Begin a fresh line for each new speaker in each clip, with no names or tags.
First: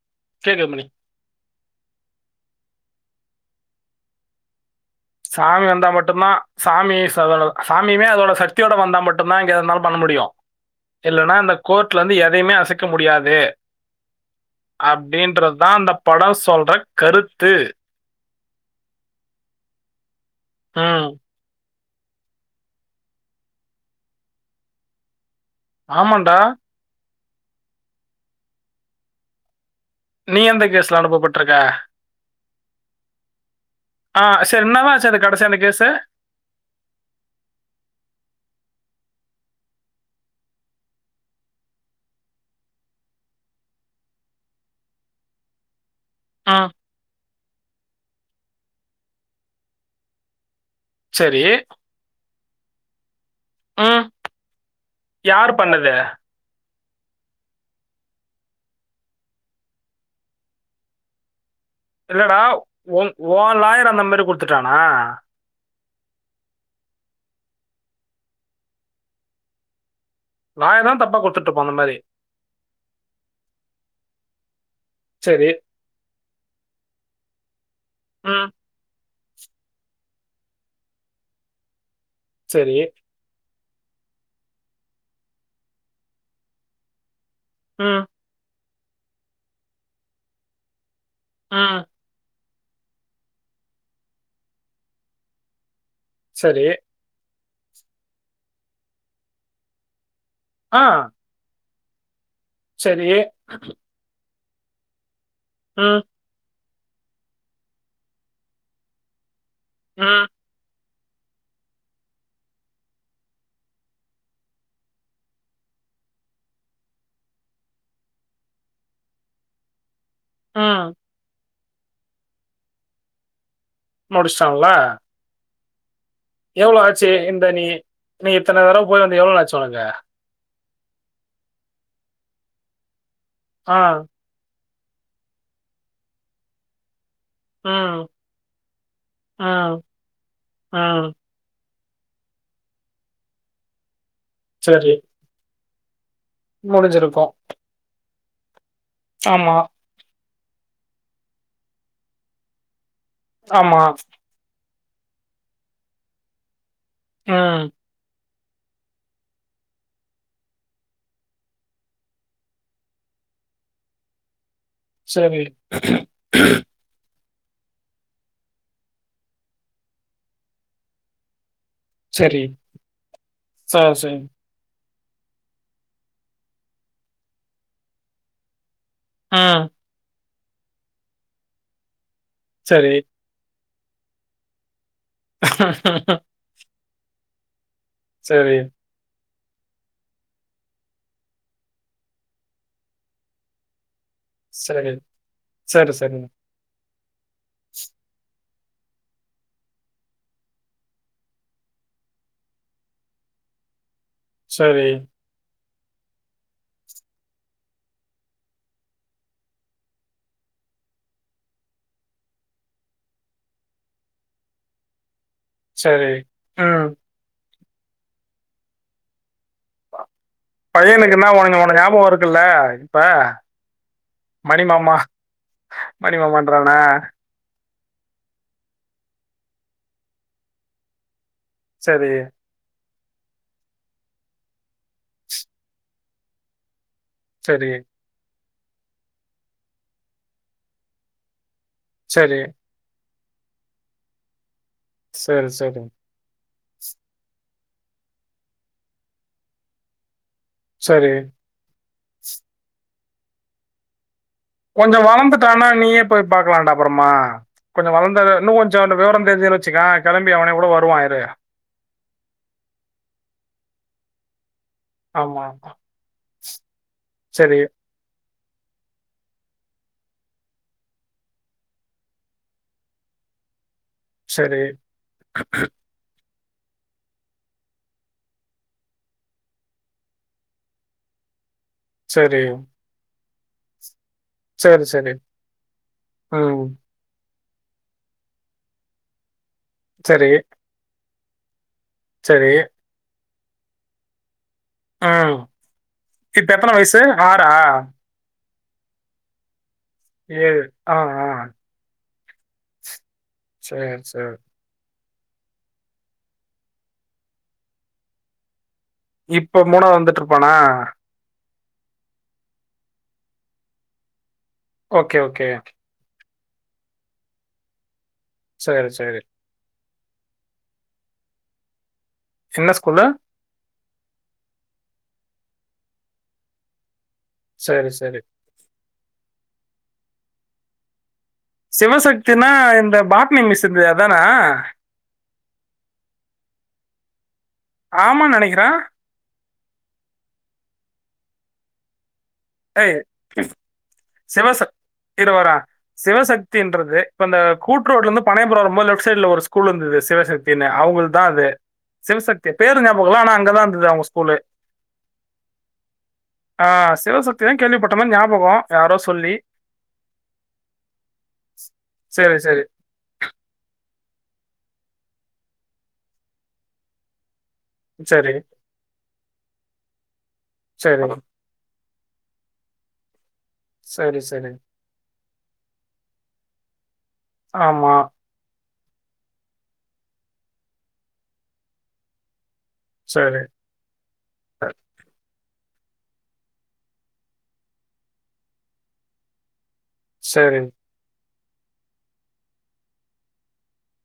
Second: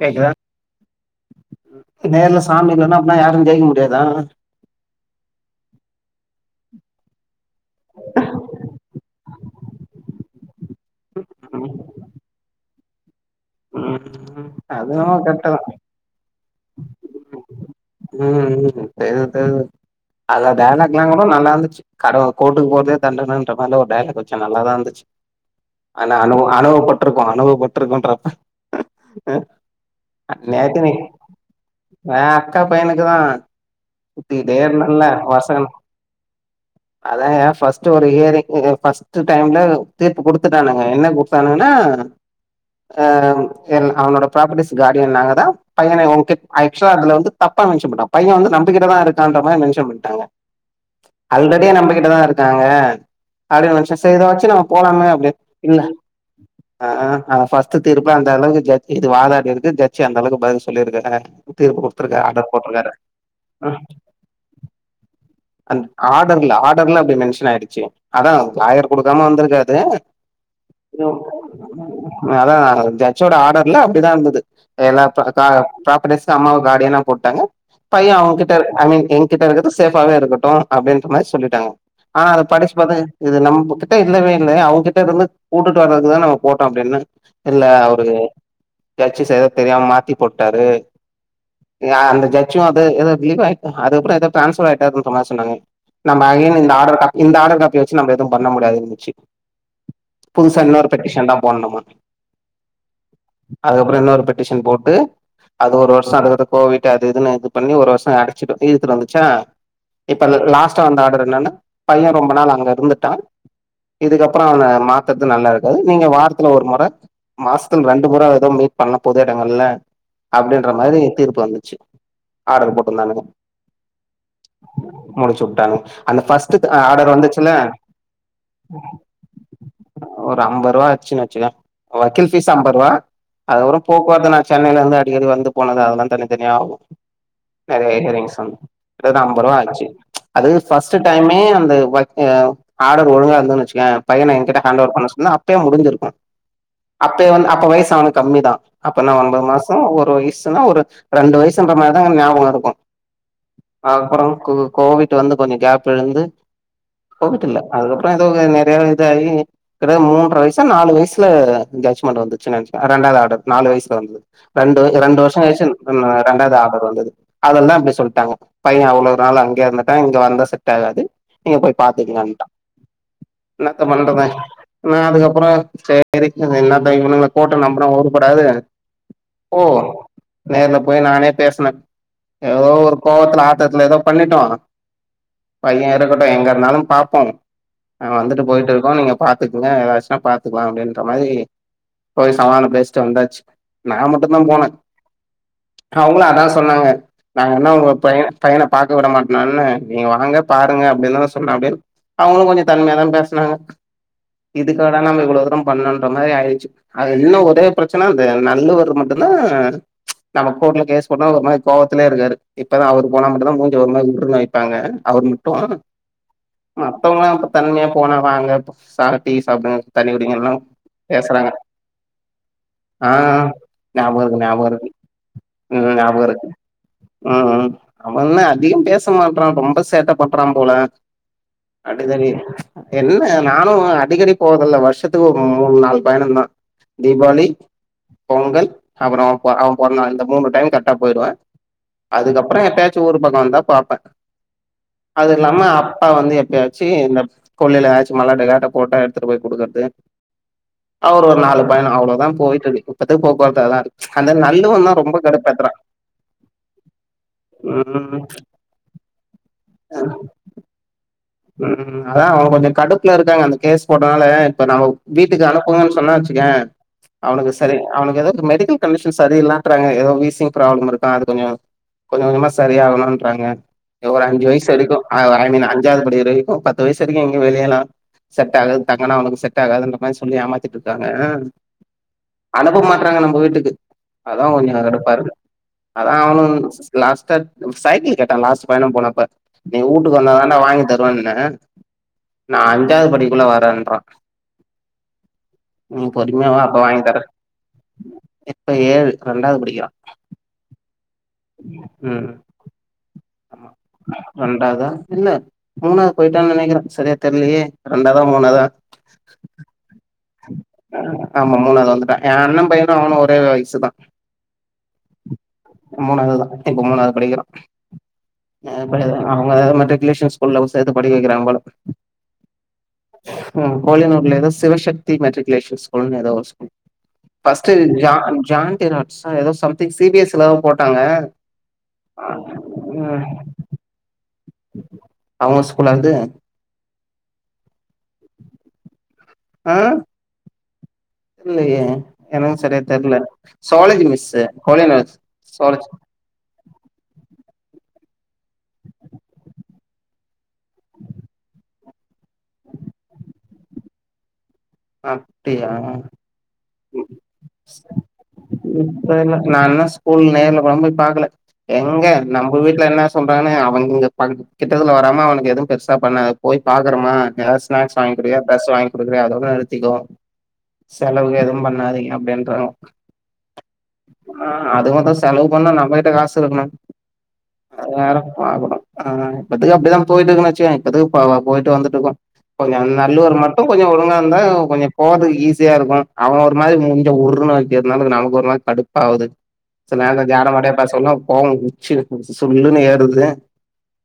கேக்குதா
கேக்குது மணி
நேர்ல சாமி இல்லனா அப்பனா யாரும் ஜெயிக்க முடியாதா
சாமி வந்தா மட்டும் தான் சாமி அத சாமியமே அதோட சக்தியோட வந்தா மட்டும்தான் இங்கே இருந்தாலும் பண்ண முடியும் இல்லைன்னா இந்த
ம்
கோர்ட்ல இருந்து எதையுமே அசைக்க முடியாது
ம் அது என்னமோ கரெக்ட்டு தான்
அப்படின்றதா அந்த படம் சொல்ற கருத்து
உம் உம் தெரிது தெரிது அத வேல
ம்
[unintelligible] நல்லா இந்துச்சு கடவு கோர்டுக்கு போரதே தண்டனன்ற மாரிலா ஒரு டைலாக் வச்சு நல்லாதா இருந்துச்சு ஆனா அனு
ஆமாண்டா
அனுபவபட்டுருக்கோம் அனுபவபட்ருக்கோன்றப்ப
நீ எந்த
நேத்து நீ
கேஸ்ல அனுப்பப்பட்டிருக்க
வே அக்கா பையனுக்கு தான்
ஆ
குத்திடெ
சரி என்னதான் ஆச்சு
இருந்தலா
அது கடைசி
வருச
அந்த
கன்
கேஸ்
அதாங்கா ஃபஸ்ட் ஒரு ஹியரிங் ஃபஸ்ட் டைம்ல தீர்ப்பு குடுத்துட்டானுங்க என்ன குடுத்தானுங்கன்னா ஆ எல் அவனோட ப்ராப்பர்ட்டிஸ் கார்டியன் நாங்க தா பையன உங்க க
ம்
ஆய ப அதுல வந்து தப்பா நினசுபுட்டான் பையன் வந்து நம்பக்கிட்ட தான் இருக்கான்ற மாரி நினசுபுட்டாங்க
சரி
ஆல்ரெடி நம்மகிட்டதா இருக்காங்க அப்படினு நினச்சு
ம்
செர் இத வச்சு நம்ம போலாமே அப்படின்னு
யார்
இல்ல
பண்ணது
ஆ ஆ அத ஃபஸ் த்து தீர்பு அந்த அளவுக்கு ஜட்ஜ் இது வாதாடி இருக்கு ஜட்ஜ் அந்தளவு பதில் சொல்லியிருக்காரு
இல்லடா ஒன் ஓன் லாயர் அந்த மாரி குடுத்துட்டானா
அந்த ஆர்டர்ல ஆர்டர்ல அப்டி மென்ஷன் ஆயிடுச்சு அதான் லாயர் கொடுக்காம வந்திருக்காது
நாயேதா தப்பா கொடுத்துட்டுப்போ அந்த மாரி
அதா ஜட்ஜோட ஆர்டர்ல அப்டிதா இருந்தது எல்லா கா
சரி
ப்ராப்பர்ட்டீஸ் அம்மாவ காடியனா போட்டாங்க பையன்
ம்
அவுங்கிட்ட அவிங் எங் கிட்ட இருக்கது சேஃபாவே இருக்கட்டு அப்டின்ற மாரி சொல்லிட்டாங்க ஆனா அத படிச்சு
சரி
பா இது நம்மகிட்ட இல்லவே இல்ல அவுங்கிட்டருந்து கூட்டுட்டு வர்றதுக்குதா நா போட்டோ அப்டின்ன இல்ல
ம்
அவரு ஜட்ஜ் சரியா தெரியாம மாத்தி போட்டாரு
ஆ
எ அந்த ஜச்சு அது எதோ ரிலீவ் ஆயிட்டா அதுக்கப்றோ எதோ டிரான்ஸ்ஃபர் ஆயிட்டாருனு சொன்னா சொன்னாங்க நம்ம ஆகெய்ன்
சரி
இந்த ஆர்டர் காப்பி இந்த ஆர்டர் காப்பி வெச்சு நம்ம எதுவும் பண்ண முடியாதுன்னுச்சு புதுசா
ஆ
இன்னொரு பெட்டிஷன்தா போடணுமா
சரி
அதுக்கப்றோ இன்னொரு பெட்டிஷன் போட்டு அது
ம்
ஒரு வருஷோ [unintelligible] கோவிட் அது இதுன்னு இது பண்ணி ஒரு வருஷோ அடச்சிடு இழுத்து வந்துச்சா
ம்,
இப்ப லாஸ் ட்டா வந்த ஆர்டர் என்னனா பையன் ரொம்ப நாள் அங்க இருந்துட்டான் இதுக்கப்றோ அவன மாத்தறது நல்லா இருக்காது நீங்க வாரத்துல ஒரு மொற மாசத்துல ரெண்டு முற எதோ மீட் பண்ணா பொது எடங்கள்ல அப்டின்ற
ம்.
மாரி தீர்ப்பு வந்துச்சு ஆர்டர் போட்டிருந்தானுக
முடிச்சுட்டாங்ளா
முடிச்சுபுட்டாங்க
எவ்ளோ ஆச்சு இந்த நீ நீ இத்தர தரவ போயி வந்து எவ்ளோ ஆச்சு உனக்கு
ஒரு அம்பது ரூபா ஆச்சுன்னு வெச்சுக்கயேன் வக்கீல் ஃபீஸ் அம்பது ரூபா
ஆ,
அதுக்கப்றோ போக்குவரத்து சென்னைல இருந்து அடிகடி வந்து போனது அதெல்லா தனித்தனியா ஆகு நெறயா
ம்,
ஹியரிங்ஸ் வந்து அம்பது ரூபா
ம்,
ஆச்சு அது ஃபர்ஸ்ட்
ம்.
டைமே அந்த வ எ ஆர்டர் ஒழுங்கா இருந்துன்ன வெச்சுக்கயேன் பையன என்கிட்ட ஹேண்ட
சரி.
ஓவர் பண்ண சொன்னா அப்யே முடிஞ்சிருக்கு அப்யே
முடிஞ்சிருக்கும்.
வந்து அப்ப வயசு அவனுக்கு கம்மிதா அப்பனா ஒன்பது
ஆமா,
மாசோ ஒரு வயசுனா ஒரு ரெண்டு வயசுன்ற மாரிதா கொஞ்சோ ஞாபகோ இருக்கு
ஆமா.
அதுக்கப்றோ கு கோவிட் வந்து கொஞ்சோ கேப் விழுந்து கோவிட் இல்ல
ம்.
அதுக்கப்றோ தோ நெறயா இதாயி கிடக மூன்ற வயசா நாலு வயசுல ஜட்ஜ்மண்ட் வந்துச்சுனு நெனச்ச ரெண்டாவது ஆடர் நாலு வயசுல வந்துது ரெண்டு ரெண்டு
சரி,
வருஷோ கழிச்சு ரெண்டாவது ஆர்டர் வந்துது அதெல்லா அப்டி சொல்ட்டாங்க பையன் அவ்ளவு நாள் அங்கயே இருந்துட்டான் இங்க வந்தா செட் ஆகாது நீங்க போய்
சரி.
பாத்தீங்களான்ட்டா
ச
என்னத்த
சரி.
பண்றது நா அதுக்கப்றோ சரி என்னதங்க இவனுங்கள கோட்ட நம்புனா உறுபடாது ஓ
ம்.
நேர்ல போய் நானே பேசின எதோ
சரி.
ஒரு கோவத்துல ஆ த்தரத்துல எதோ பண்ணிட்டோ பையன் இருக்கட்டு எங்க இருந்தாலு பாப்போ நா வந்துட்டு
சரி,
போயிட்டுருக்கோ நீங்க பாத்துக்கங்க ஏதாச்சுனா பாத்துக்கலா அப்டின் ற மாரி போய் சமாதானோ பேசிட்டு வந்தாச்சு நா மட்டுந்தான் போன
சரி. சரி, சரி.
அவுங்களு அதா சொன்னாங்க நாங்க என்ன உங்க பையன் பையன பாக்க விட மாட்டனான்னு நீங்க வாங்க பாருங்க அப்டின்னுதான சொன்ன அப்டின்னு அவங்களு கொஞ்சோ தன்மயதான் பேசனாங்க
சரி,
இதுக்காடா நம்ம இவ்ளோ தூரோ பண்ணோன்ற மாரி ஆயிருச்சு அது இன்னு ஒரே பிரச்சன அந்த நண்டுவர் மட்டுந்தா நம்ம கோர்ட்ல போட்ட ஒரு ஆள் கோவத்துலயே இருக்காரு இப்பதா அவரு போனா மட்டுந்தா மூஞ்ச ஒரு மாரி உர்ருனு வெப்பாங்க அவர் ம ட்டு
சரி. ம்.
மா மத்தவங்கள்ளா தன்மயா போனா வாங்க சா டீ சா சாப்டுங்க தண்ணி குடிங்கங்ல்லா
பையனுக்குன்னா உன்ன உன்ன ஞாபகோ இருக்கல்ல இப்ப
ஆ ஞாபக இருக்கு
மணி
ஞாபக இருக்கு
மாமா
ம் ஞாபக இருக்கு
மணிமாமான்றானா
ம் ம் அவன்தா அதிகம் பேச மாட்றான் ரொம்ப சேட்ட பண்றான் போல
சரி,
அடிதடி என்ன நானு அடிக்கடி போதல்ல வருஷத்துக்கு ஒம் மூன் நாள் பயணந்தா தீபாவளி
சரி,
பொங்கல் அப்றோ பொ அவ பொறந்தநாள் இந்த மூனு டைம் கர்ட்டா போயிடுவே
சரி.
அதுக்கப்பறோ எப்பயா ச்சோ ஊரு பக்க வந்தா பாப்பே அது
சரி,
இல்லாம
சரி.
அப் ப்பா வந்து எப்பயாச்சி இந்தப் கொல்லில எதாச்சு மலாடு கேட்ட போட்டா எட்த்துட்டு போய் குடுக்கர்து
சரி.
அவரு ஒரு நாலுப் பயணோ அவ்ளோதாம் போயிட்டுதி இப்பத்துக்கு போக்குவரத்து அதாரு அந்தன் நா
கொஞ்சோ வளந்துட்டானா நீயேப் போய் பாக்கலான்ட்டா அப்றமா கொஞ்சோ
ம்
வளந்தாதா இன்னு கொஞ்சோ விவரந் தெரிஞ்சளவுக் சிகா கெளம்பி அவனே கூட வருவா இரு
ம் அதா அவ கொஞ்சோ கடுப்ல இருக்காங்க அந்த கேஸ் போட்டனால இப்ப நாவவுப் வீட்டுக்கு
ஆமா.
அனுப்புங்கன் சொன்னா வச்சுகே அவனுக்கு சரி அவனுக்கு எதோது மெடிக்கல் கண்டிஷன் சரிய இல்லன்றாங்க எதோ வீசிங் பிராப்ளம் இருக்கு அது கொஞ்சோ கொஞ்ச கொஞ்சமா சரியாகனுன்றாங்க ஒரு அஞ்சு
சரி,
வயசு வரைக்கு அ ஐ மீன் அஞ்சாவது படிக் ரைக்கு பத்து வயசு வரைக்கு எங்கியு வெளியலா செட்டாகாது தங்கனா அவனுக்கு செட்டாகாதுன்ற மாரி சொல்லி ஏமாத்திட்ருக்காங்க
சரி,
அனுப்ப மாட்றாங்க நம்ம வீட்டுக்கு அதா கொஞ்சோ
சரி, சரி.
கடுப்பாருக்கு அதா அவனும்
ம்.
லாஸ்ட்டாத் சைக்கிள் கேட்டா லாஸ்ட் பயணம் போனப்ப நீ வூட்டுக்கு
சரி,
வந்தாதாண்டா வாங்கித் தொன்னே
சரி.
நா அஞ்சாவது படிக்ககுள்ள வரேன்றா
ம்.
நீ பொறுமியா
இப்ப
வா
எத்தன
அப்ப
வயசு?
வாய்ங்த் தரே இப்ப ஏழு ரெண்டாவது படிக்கிறா
ஏழு ஆ ஆ
ம்
சேர் சேர்
ண்டாவ்தா இல்ல மூனாவ்து போயிட்டான் நெனைக்கிறே சரியாத் தெர்லியே ரெண்டாவ்தா மூனாவ்தா
இப்ப மூனாவ்து வந்துட்ருப்பானா
ஆ ஆமா மூனாவ்து வந்துட்டா எ அண்ணம் பையனு அவனு ஒரே வயசுதா
ஓகே ஓகே
மூனாவ்துதா இப்ப மூனாவ்து படிகிறா அ
சரி,
படித
சரி.
அவுங்க மெட்ரிகுலேஷன் ஸ்கூல்ல வு சேத்து படிக்க வகிறாங்க போல
சின்னச் ஸ்கூல்ல
ம் கோழினூர்ல எதோ சிவசக்தி மெட்ரிகுலேஷன் ஸ்கூல்னு எதோ ஒரு ஸ்கூல் ஃபர்ஸ்ட்டு
சரி, சரி.
ஜான் ஜான்டினாட்ஸ்சா எதோ something C P S Latha போட்டாங்க
சிவசக்தினா இந்த
ம்
பாட்னி மிஸ்சு இந்தே அதானா
அவுங்கச் ஸ்கூல்ல அருந்து
ஆமா நெனைகிறே
அ இல்லையே எனக்கு சரியா
ஏய்
தெர்ல ஜூவாலஜி மிஸ்சு கோலியனாஜ் ஜூவாலஜ்
த்தின்றது இப்ப இந்த கூட்ரோட்லந்துப் பனயபுரோ வரும்போது லெஃப்ட் சைட்ல ஒரு ஸ்கூல் இருந்தது சிவசக்தின்னு அவுங்குள்தா அது சிவசக்தி பேரு ஞாபக இல்ல ஆனா அங்கதா இந்தது அவுங்கச் ஸ்கூலே
அப்டியா
ஆஹ்
ம்
சிவசக்தி தான் கேள்விப்பட்ட மாதிரி ஞாபகம் யாரோ சொல்லி
தெர்ல நா இன்னு ஸ்கூல் நேர்ல கோடம் போய் பாக்கல எங்க
சரி
நம்ப
சரி
வீட் ல்ல என்ன சொல்றாங்கனு அவங் இங்கப் பக்கத் கிட்டதுல வராம அவனுக்கு எதும் பெருசா பண்ண போய் பாக்கறமா நேர்ச் ஸ்நாக்ஸ் வாய்ங்
சரி
குடுகியா டிரஸ் வாய்ங் குடுக்கிறியா அதோட நிறுத்திகோ
சரி
செலவுகு எதும் பண்ணாதிங்க அப்டின் றான்
சரி
ஆ
சரி
அது அத்தா செலவு பண்ண நம்மகிட்ட காசு இருக்ணு அது
ஆமா
வேறப் ஆவனா ஆ இப்பத்துக்கு அப்டிதா போயட்டுக்குன்னாச்யே இப்பத்துக்கு பாவா போயட்டு வந்துட்ருக்கு கொஞ்சன் நல்லூர்
சரி
மட்டு கொஞ்சோ ஒழுங்கா இருந்தாவ் கொஞ்ச போற்துக்கு ஈஸியா இருக்கு அவ ஒரு மாதிரி மூஞ்ச உர்ருனு வைக்கதுனால நமக்கு ஒரு மார் கடுப்பா ஆவுது செல் நேரோ ஜாட
சரி
மாடையா பேஸ் சொல்லு கோவோ உச்சில [inaudible] சுல்லுன்னு ஏறுதே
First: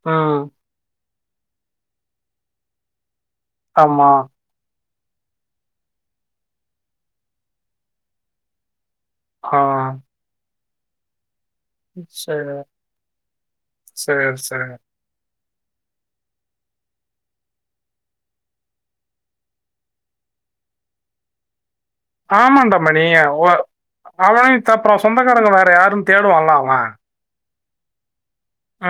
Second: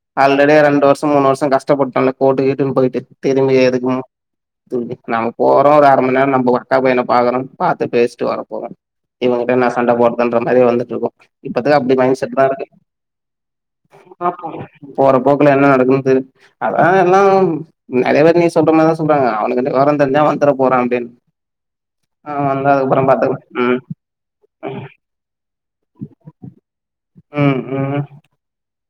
ம்
ஆல்ரெடி ரெண்டு வர்ஸோ மூண் வர்ஸோ கஷ்டப்பட்டல்ல கோட்டுக் கீட்டுக்குன் போய்ட்டு திரும்பி எதுக்மு
ஆமா
திரும்பி நாம் போறோ ஒரு அர மண் நேரோ நம்ப வட்டா பையன பாக்கருன் பாத்து பேஸ்ட்டு வர போறோ இவங்கிட்ட
ஆ
நா சண்டை போட்தன்ற மாரியே வந்து ஜுல்லொ இப்பத்து அப்டி மைண் செட் தா
சரி
இருக்கு
சரி சரி
போற போக்குல என்ன நடக்குதுன் தெறு அதா எல்லாம் நெறைய பேர் நீ சொல்ற மாரிதா சொல்றாங்க அவனுக் அந்த வாரன் இந்தந்தா வந்துர போறா அப்டின்
ஆமாண்டாமணிய
பாத்துக்கலா
வோ அவ ஏ தப்றா சொந்தக்காரங்க வேற யாரு தேடுவால்ல அவ
ம் ம்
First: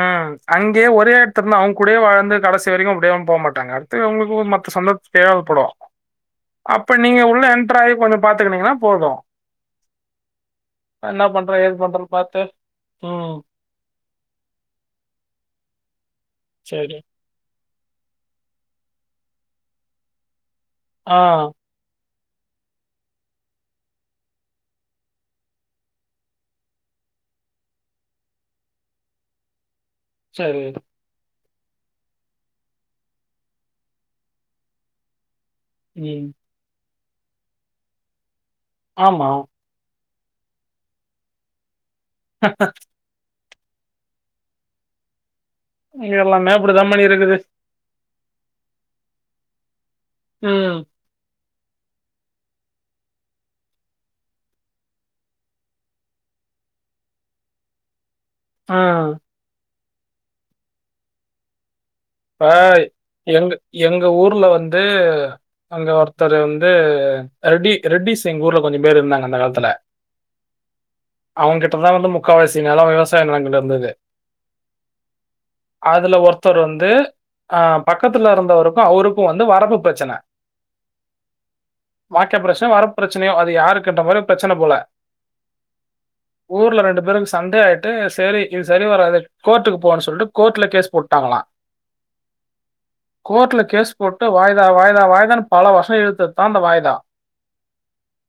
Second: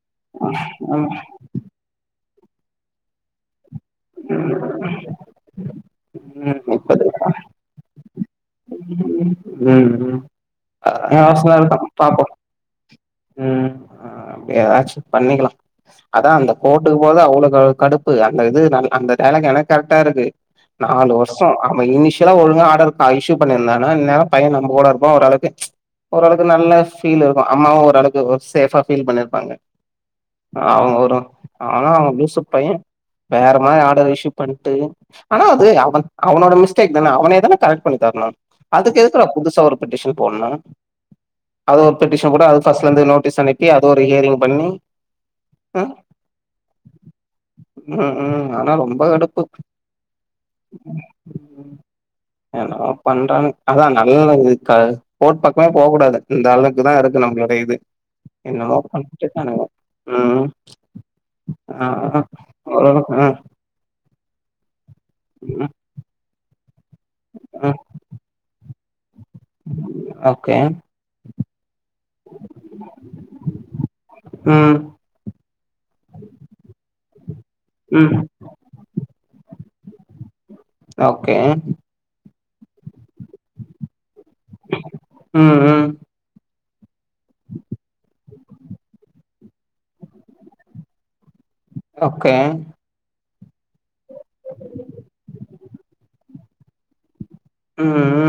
ம் அங்க்யே
ஆமா
ஒரே எடத்துர்னா அவ்ங் கூடயே வாழ்ந்து கடசி வரைக்கு அப்டே அவன் போ மாட்டாங்க அர் தே உங்ளுக்கு
ம்
மத்து சொந்தத் தேவப்படு
ம்
அப்ப
இப்ப
நீங்க உள்ள எண்ட்ர் ஆயி கொஞ்சோ பாத்துக்குனீங்கன்னா போது
உம்ம் அ
பண்றோம், ஏது
ஆஸ்னால்தா
பண்றோம்ன்னு
பாப்போ
பார்த்து ம்
அப்டியாச்சு பண்ணிக்கிலா அதா அந்த
சரி.
கோட்டுக்கு போது அவ்ளகல் கடுப் ப்பு அந்ந அது நல் அந்த தேளங்கன கரட்டா இருக்கு நாலு வர்ஷோ
ஆ.
ஆமா இனிஷியலா ஒழுங்கா ஆடருக்கு அ இஷ்யு பண்ணிர்லானா இந்நேரோ பையன் நம்ப கூட இருப்பா ஓரளக்கு ஓரளவுக்கு நல்ல ஃபீல் இருக்கு அம்மாவு ஓர் அளுக்கு ஒர் சேஃப்ஃபாஃப் ஃபீல் பண்ணிர்ப்பாங்க
சரி.
அவ்ங்கொரு ஆனா அவ லூசப் பைய வேற மாரி ஆடர் இஷ்யூ பண்ட்டு ஆனா அது அவன்
ம்.
அவனோட மிஸ்டேக் தான அவனே தான கரக்ட் பண்ணி தர்லா அதுக்கு எதுக்குடா
ஆமா.
புதுசா ஒரு பட்டிஷன் போட்லா அது ஒர் பெட்டஷன் கூட அது ஃபஸ்ல இருந்து நோட்டீஸ் அனுப் ஏ அதோரு ஹியரிங் பண்ணி ஹு
எல்லாமே அப்படிதா பண்ணிருக்குது
உ உ ஆனா ரொம்ப கடுப்பு
ம்.
என்னோ பண்றன் அதா நல்லதுக்கா போட் பக்கமே போவ்க் கூடாது இந்த அளுக்குதா இருக்கு நம்ளுடை இது என்னதோ
ம்.
பண்ட்டுக்கானுங்க ம் அஅஆ
ஆய் எங்கு எங்க ஊர்ல வந்து
ம் ம்
அங்க ஒருத்தர் வந்து ரெட்டி
ம்
ரெட்டிசிங் ஊர்ல கொஞ்சு பேர் இருந்தாங்க அந்த காலத்துல
ஓகே
அவ்ங்கிட்டதாலந்து முக்கால்வாசி நெலோ விவசாய நிலங்கள் இருந்தது
உம்
அதுல ஒருத்தர் வந்து ஆ
ம்
பக்கத்துல இருந்தவருக்கு அவருக்கு வந்து வரப்பு ப்ரச்சன
ஓகே
வாக்க ப்ரச்சன வரப் ப்ரச்சனையோ அது யாருக்குன்ற மாரு ப்ரச்சன போல
ம் ம்
ஊர்ல ரெண்டு பேருக் சண்டே ஆய்ட்டு சேரி இது சரி வராதுக் கோர்ட்டுக்கு போன சொல்ட்டு கோட்ல கேஸ் போட்டா அவளா
ஓகே
கோர்ட்ல கேஸ் போட்டு வாய்தா வாய்தா வாய்தான்னு பல வர்ஷோ இழுத்துத்தா அந்த வாய்தா
ம் ம்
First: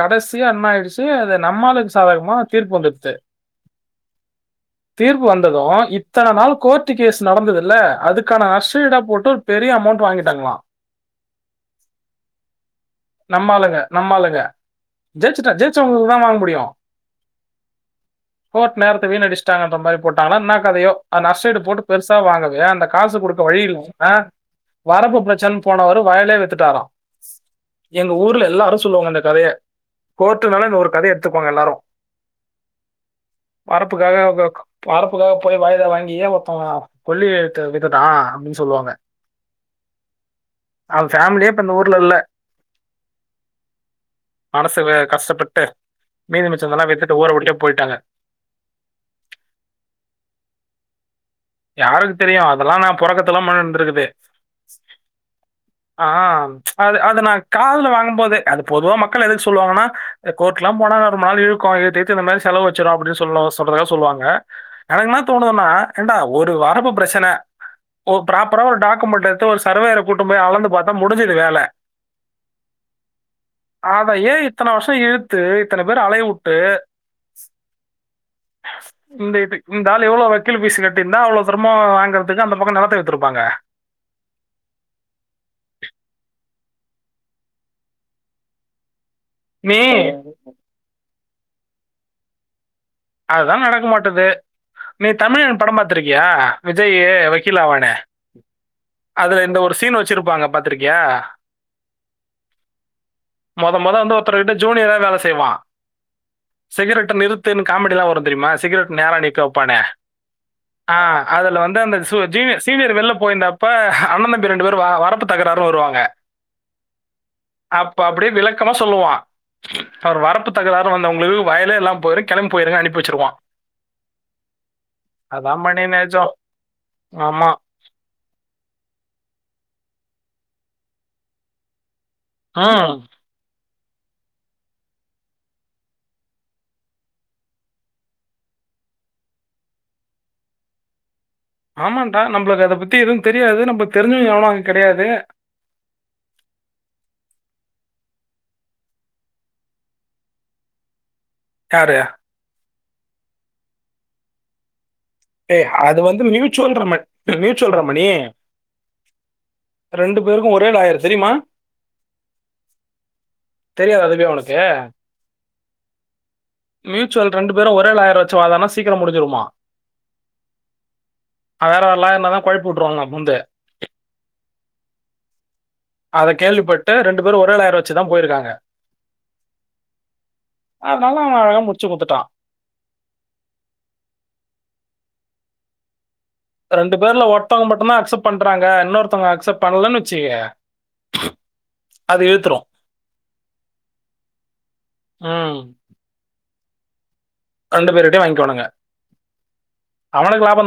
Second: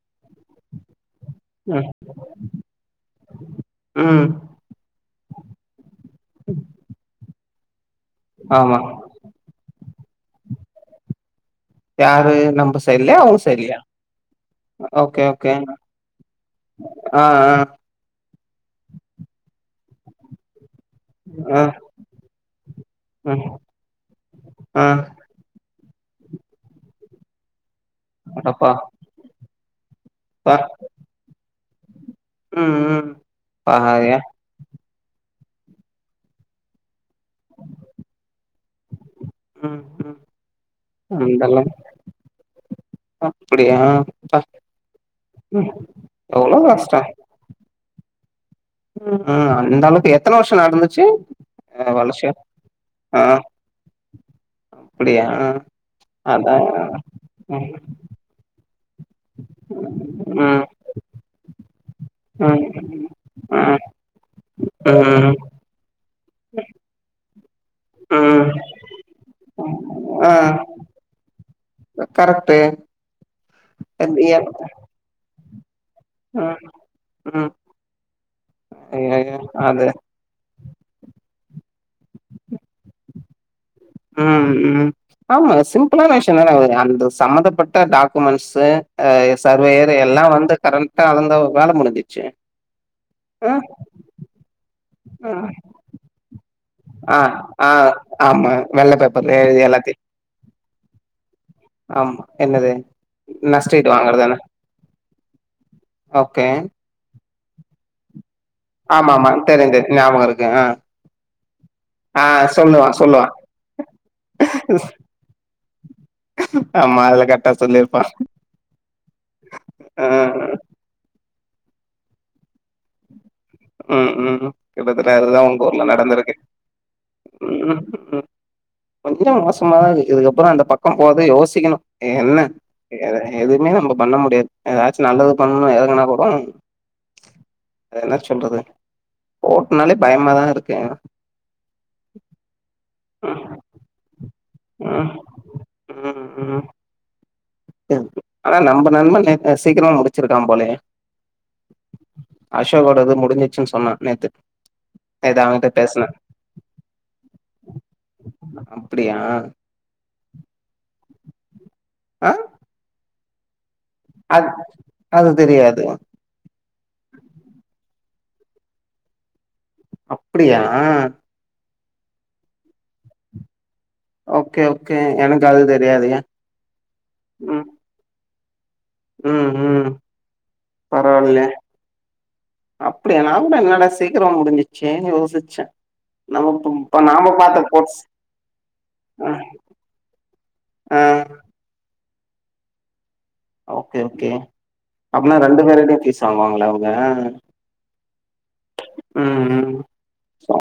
கடைசியா என்ன ஆயிடுச்சு அது
ம்
நம்மாளுக்கு சாதகமா தீர்ப்பு வந்தடுத்து
ம்
தீர்ப்பு வந்தது இத்தன நாள் கோர்ட்டு கேஸ் நடந்தது இல்ல அதுக்கான
ஆமா
அஷ்ட இடா போட்டு பெரிய அமௌண்ட் வாங்கிட்டாங்ளா
யாரு நம்ம சைட்லயா அவங்க சைட்லயா
நம்மாளுங்க நம்மாளுங்க
ஓகே
ஜெயிச்சுட்ட
ஓகே
ஜெயிச்ச உங்களுக்கு தா வாங்க முடியு
ஆ ஆ
கோட் நேரத்த வீன அடிச்சிட்டாங்கன்ற மாரி போட்டாங்கனா என்னா கதையோ அந் நஷ்ட ஈடு
ஆ
போட்டு பெருசா வாங்க அந்த காசு கொடுக்க
ம்
வழி இல்லன
ஆ
வரப்பு பிரச்சன போனவரு வயலே வித்துட்டாரா எங்க ஊர்ல
அடப்பா
எல்லாரு சொல்லுவாங்க இந்த கதைய
ஆ
கோர்டுனால இந்த ஒரு கதை எடுத்துகுவாங்க எல்லாரு
ம் ம் பாவியா
வரப்புக்காக வரப்புக்காக போய் வயதை வாங்கியே ஒருத்தோங்க கொல்லிது வித்துதா அப்டின் சொல்லுவாங்க
ம் ம்
அவ ஃபேமிலியே இப்ப
அந்தளவுக்கு
இந்த ஊர்ல இல்ல
அப்டியா ப்பா
மனசு கஷ்டப்பட்டு
ம்
மீதி
எவ்ளோ
மிச்சமெல்லா
கஷ்டோ
வித்துட்டு ஊற விட்டே போயிட்டாங்க
ம் அந்த அளவுக்கு எத்தன வருஷ நடந்துச்சு அ
யாருக்கு
வளர்ச்சி
தெரியு அதெல்லா நா
ஆ
பொறக்கத்துல்லா முன்ன இருந்திருக்குது
அப்டியா
ஆ
அதா
அது அத நா
ம்
காதுல வாங்கும்போது அது பொதுவா மக்கள் எதுக்கு சொல்லுவாங்கன்னா கோர்ட்
ம்
எலா போனா ஒரு மாரி இருக்கு இழுத் இத் த்து இந்த மாரி
ம்
செலவு வச்சிடு அப்டின் சொல்ல
ம்
சொல்றதாக சொல்லுவாங்க எனக்கு என்ன
ம்
தோணுதுனா ஏன்டா ஒரு வரப்பு பிரச்சனை ஓ
ம்
ப்ராப்பரா ஒரு டாக்குமெண்ட் எடுத்து ஒரு சர்வேையர கூட்டு போய் அளந்து பாத்தா முடிஞ்சுது வேல
கரெக்டு
அத ஏ இத்தன வருஷ இழுத்து இத்தன பேர அலய வுட்டு
ம்
இந்த
ஐயையோ
இந்த
அது
இந்தாள் எவ்ளோ வட் கில் பீசு கட்டிருந்தா அவ்ளோ சிரம வாங்கறதுக்கு அந்த பக்க நெலத்த வித்துருப்பாங்க
ம் ம் ஆமா சிம்பிளான விஷய தான அவரு அந்த சம்பந்தப்பட்ட டாக்குமெண்ட்ஸ் அ
நீ
சர்வேயர் எல்லா வந்து கரண்டா அளந்தா வேல முடிஞ்சிச்சு ஆ
அதுதா நடக்க மாட்டது நீ
ஆ
தமிழன் படம் பாத்திருக்கியா விஜயே
ஆ ஆ
வக்கீலாவானே
ஆமா வெள்ள பேப்பர்ல
அதுல இந்த
எழுதி
ஒரு
எல்லாத்தையு
சீன் வச்சிருப்பாங்க பாத்திருக்கியா
ஆமா என்னது
மொத
நஷ்டஈடு
மொத வந்து
வாங்குறதான
ஒருத்தர்கிட்ட ஜூனியரா வேல செய்வா
ஓகே
சிகரெட்ட நிறுத்துன் காமெடிலா வரு தெரியுமா சிகரெட்
ஆமா
நேரா
ஆமா
நிக்க வப்பானே
தெரியுது ஞாபகோ இருக்கு
ஆ அதுல வந்து அந்த சு
ஆ
ஜீனி
சொல்லுவா
சீனியர் வெளில
சொல்லுவா
போயிருந்தப்ப அண்ண தம்பி ரெண்டு பேரு வ வரப்பு தகராறுனு வருவாங்க
ஆமா அதுல கரெக்டா
அப்ப
சொல்லிருப்பா
அப்டியே விளக்கமா சொல்லுவா
ஆ
அவர் வரப்பு தக வந்த உங்களுக்கு வயலே இல்லாம போயிறு கெளம்பி போயிறுங்க அனுப்பி வச்சுருவா
ம் ம் கிட்டத்தட அதுதா உங்க
மணி
ஊர்ல
நெஜம்.
நடந்திருக்கு
ஆமா
ம் ம் கொஞ்ச மோசமாதா இருக்கு இதுக்கப்பற அந்த பக்கம் போகவே யோசிக்கணு என்ன
ம்.
எது எதுமே நம்ப பண்ண முடியாது ஏதாச்சு நல்லது பண்ணணு எறங்குனா கூட அத என்ன சொல்றது கோட்னாலே பயமாதா இருக்கு
ஆமாண்டா நம்ளுக்கு அத பத்தி எதுவு
ம்
தெரியாது நம்ம தெரிஞ்சவ எவனு அங்க கெடையாது
ம் ம் ம் [unintelligible] ஆனா நம்ப நண்பன்னு அ சீக்கிரமா முடிச்சிருக்கா போலயே
யாரு
அசோக்கோடது முடிஞ்சிச்சுன் சொன்னா நேத்து நேத்து
ஏ
அவன்கிட்ட
அது
பேசுன
வந்து மியூச்சுவல் ரம மியூச்சுவல் ரமணி
அப்டியா
ரெண்டு பேருக்கு ஒரே லாயர் தெரியுமா
ஆ
தெரியாதா அதுவே
அது
ஒனக்கு
அது தெரியாது
மியூச்சுவல் ரெண்டு பேரு ஒரே லாயர் வச்சு வாதாட்னா சீக்ரோ முடுஞ்சுறுமா
அப்டியா
அ வேற வேறலா என்னதா கொழப்பி வுட்ருவாங்க பூந்து
ஓகே ஓகே எனக்கு அது தெரியாதுயா
அத கேள்விப்பட்டு ரெண்டு பேரு ஒரே
ம்
லாயர் வச்சுதா போயிருக்காங்க
ம் ம்
அதனால அவே அழகா முட்ச்சு குடுத்துட்டா
அப்டி நா கூட என்னடா சீக்கிரோ முடிஞ்சிறுச்சேனு யோசிச்சே நம்ம
ரெண்டு
இப்ப
பேர்ல
நாம பாத்த
ஒருத்தவ்ங்க
கோர்ஸ்
மட்டுந்தா அக்செப்ட் பண்றாங்க இன்னொருத்தவங்க
ஆ
அக்செப்ட் பண்ணலன்னு வச்சுக்க
ஆ
அது இழுத்துரு
ஓக்கே ஓக்கே அப்பனா
ம்
ரெண்டு பேர்கிட்டயு ஃபீஸ் வாங்வாங்லா அவ்ங்க
ரெண்டு பேருகிட்டயு வாங்கிகுவானுங்க
ம்
அவனுக்கு லாப